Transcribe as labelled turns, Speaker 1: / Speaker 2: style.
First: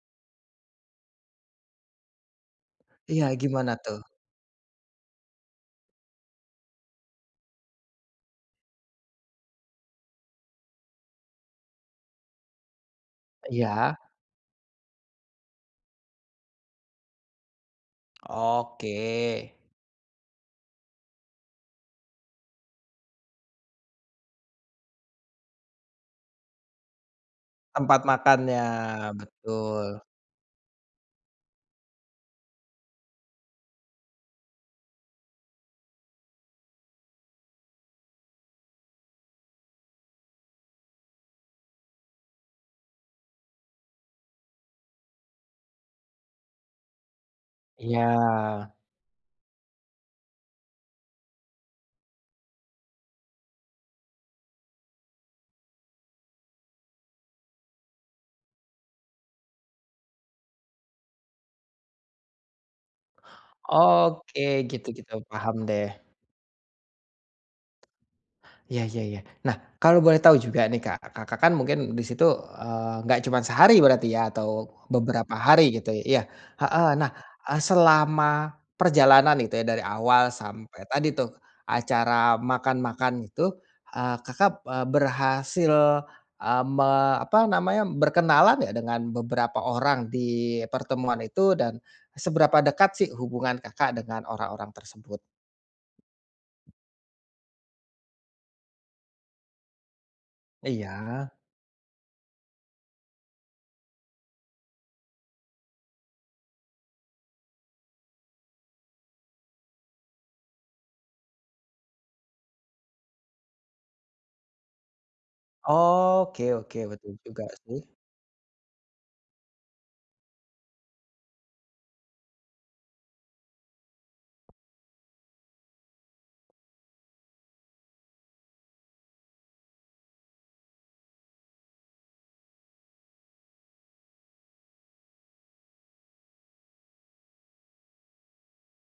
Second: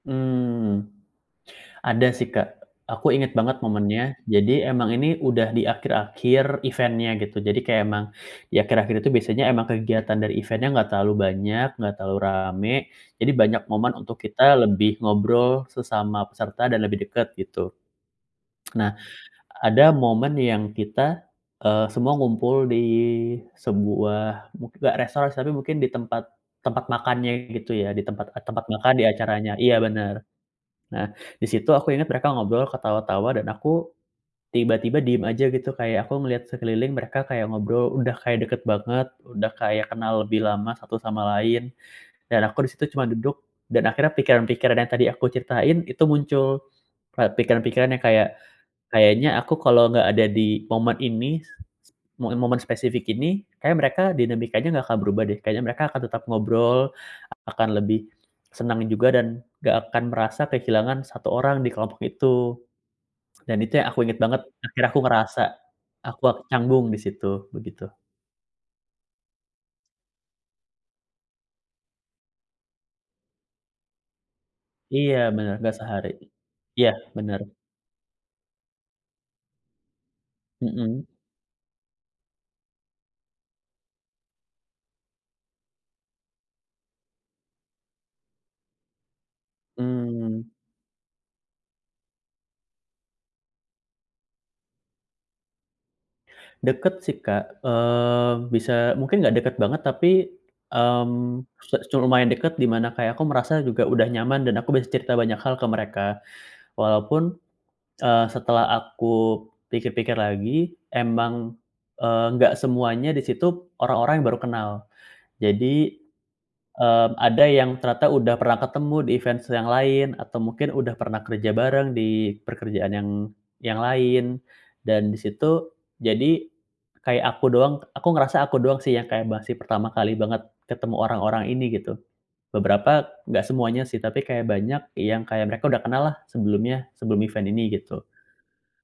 Speaker 1: Mmm, ada sih Kak, aku
Speaker 2: Iya,
Speaker 1: ingat banget
Speaker 2: gimana tuh?
Speaker 1: momennya. Jadi, emang ini udah di akhir-akhir event-nya gitu, jadi kaya emang, di akhir-akhir itu biasanya emang kegiatan dari event-nya nggak terlalu banyak, nggak terlalu rame, jadi
Speaker 2: E
Speaker 1: banyak momen
Speaker 2: iya?
Speaker 1: untuk kita lebih ngobrol sesama peserta dan lebih dekat, gitu.
Speaker 2: Oke.
Speaker 1: Nah, ada momen yang kita, eee, semua ngumpul di sebuah mu nggak restoran sih, tapi mungkin di tempat tempat makannya gitu ya, di
Speaker 2: Tempat
Speaker 1: tempat
Speaker 2: makannya,
Speaker 1: tempat makan di acaranya iya,
Speaker 2: betul.
Speaker 1: benar. Nah, di situ aku ingat mereka ngobrol, ketawa-tawa dan aku, tiba-tiba diam aja gitu, kayak aku ngeliat sekeliling mereka kayak ngobrol udah kayak dekat banget, udah kayak kenal lebih lama satu sama lain. Dan aku di situ cuma duduk, dan akhirnya pikiran-pikiran yang tadi aku ceritain, itu muncul. Kayak pikiran-pikiran yang kayak,
Speaker 2: Iya.
Speaker 1: "Kayaknya aku kalo nggak ada di momen ini, s s mo momen spesifik ini, kayaknya mereka dinamikanya gak akan berubah deh, kayaknya mereka akan tetap ngobrol, ak akan lebih, senang juga dan, nggak akan merasa kehilangan 1 orang di kelompok itu." Dan itu yang aku ingat banget,
Speaker 2: Oke, gitu
Speaker 1: akhirnya aku
Speaker 2: gitu,
Speaker 1: ngerasa,
Speaker 2: paham deh.
Speaker 1: aku ak canggung di situ, begitu.
Speaker 2: Iya iya iya. Nah, kalau boleh tahu juga nih Kak, Kakak kan mungkin di situ, eee, enggak cuman sehari berarti ya, atau,
Speaker 1: Iya,
Speaker 2: beberapa
Speaker 1: benar
Speaker 2: hari
Speaker 1: nggak
Speaker 2: gitu i
Speaker 1: sehari.
Speaker 2: iya, heeh.
Speaker 1: Iya,
Speaker 2: Nah,
Speaker 1: benar.
Speaker 2: eee, selama, perjalanan itu ya, dari awal sampai
Speaker 1: Mhm.
Speaker 2: tadi tuh, acara makan-makan itu, eee, kakap, eee, berhasil, eee, me apa namanya, berkenalan nggak dengan beberapa orang
Speaker 1: Mmm.
Speaker 2: di pertemuan itu dan seberapa dekat sih hubungan Kakak dengan orang-orang tersebut?
Speaker 1: Dekat sih Kak, eee, bisa mungkin nggak dekat banget tapi,
Speaker 2: Iya.
Speaker 1: mmm, su cu lumayan dekat di mana kayak aku merasa juga udah nyaman dan aku bisa cerita banyak hal ke mereka. Walaupun, eee, setelah aku pikir-pikir lagi, emang, eee, nggak semuanya di situ, orang-orang yang baru kenal. Jadi,
Speaker 2: Oke oke,
Speaker 1: eee,
Speaker 2: betul juga
Speaker 1: ada yang
Speaker 2: sih.
Speaker 1: ternyata udah pernah ketemu di event se yang lain, atau mungkin udah pernah kerja bareng di pekerjaan yang yang lain. Dan di situ, jadi, kayak aku doang k aku ngerasa aku doang sih yang kayak masih pertama kali banget ketemu orang-orang ini, gitu. Beberapa, nggak semuanya sih, tapi kayak banyak yang kayak mereka udah kenal lah sebelumnya, sebelum event ini gitu.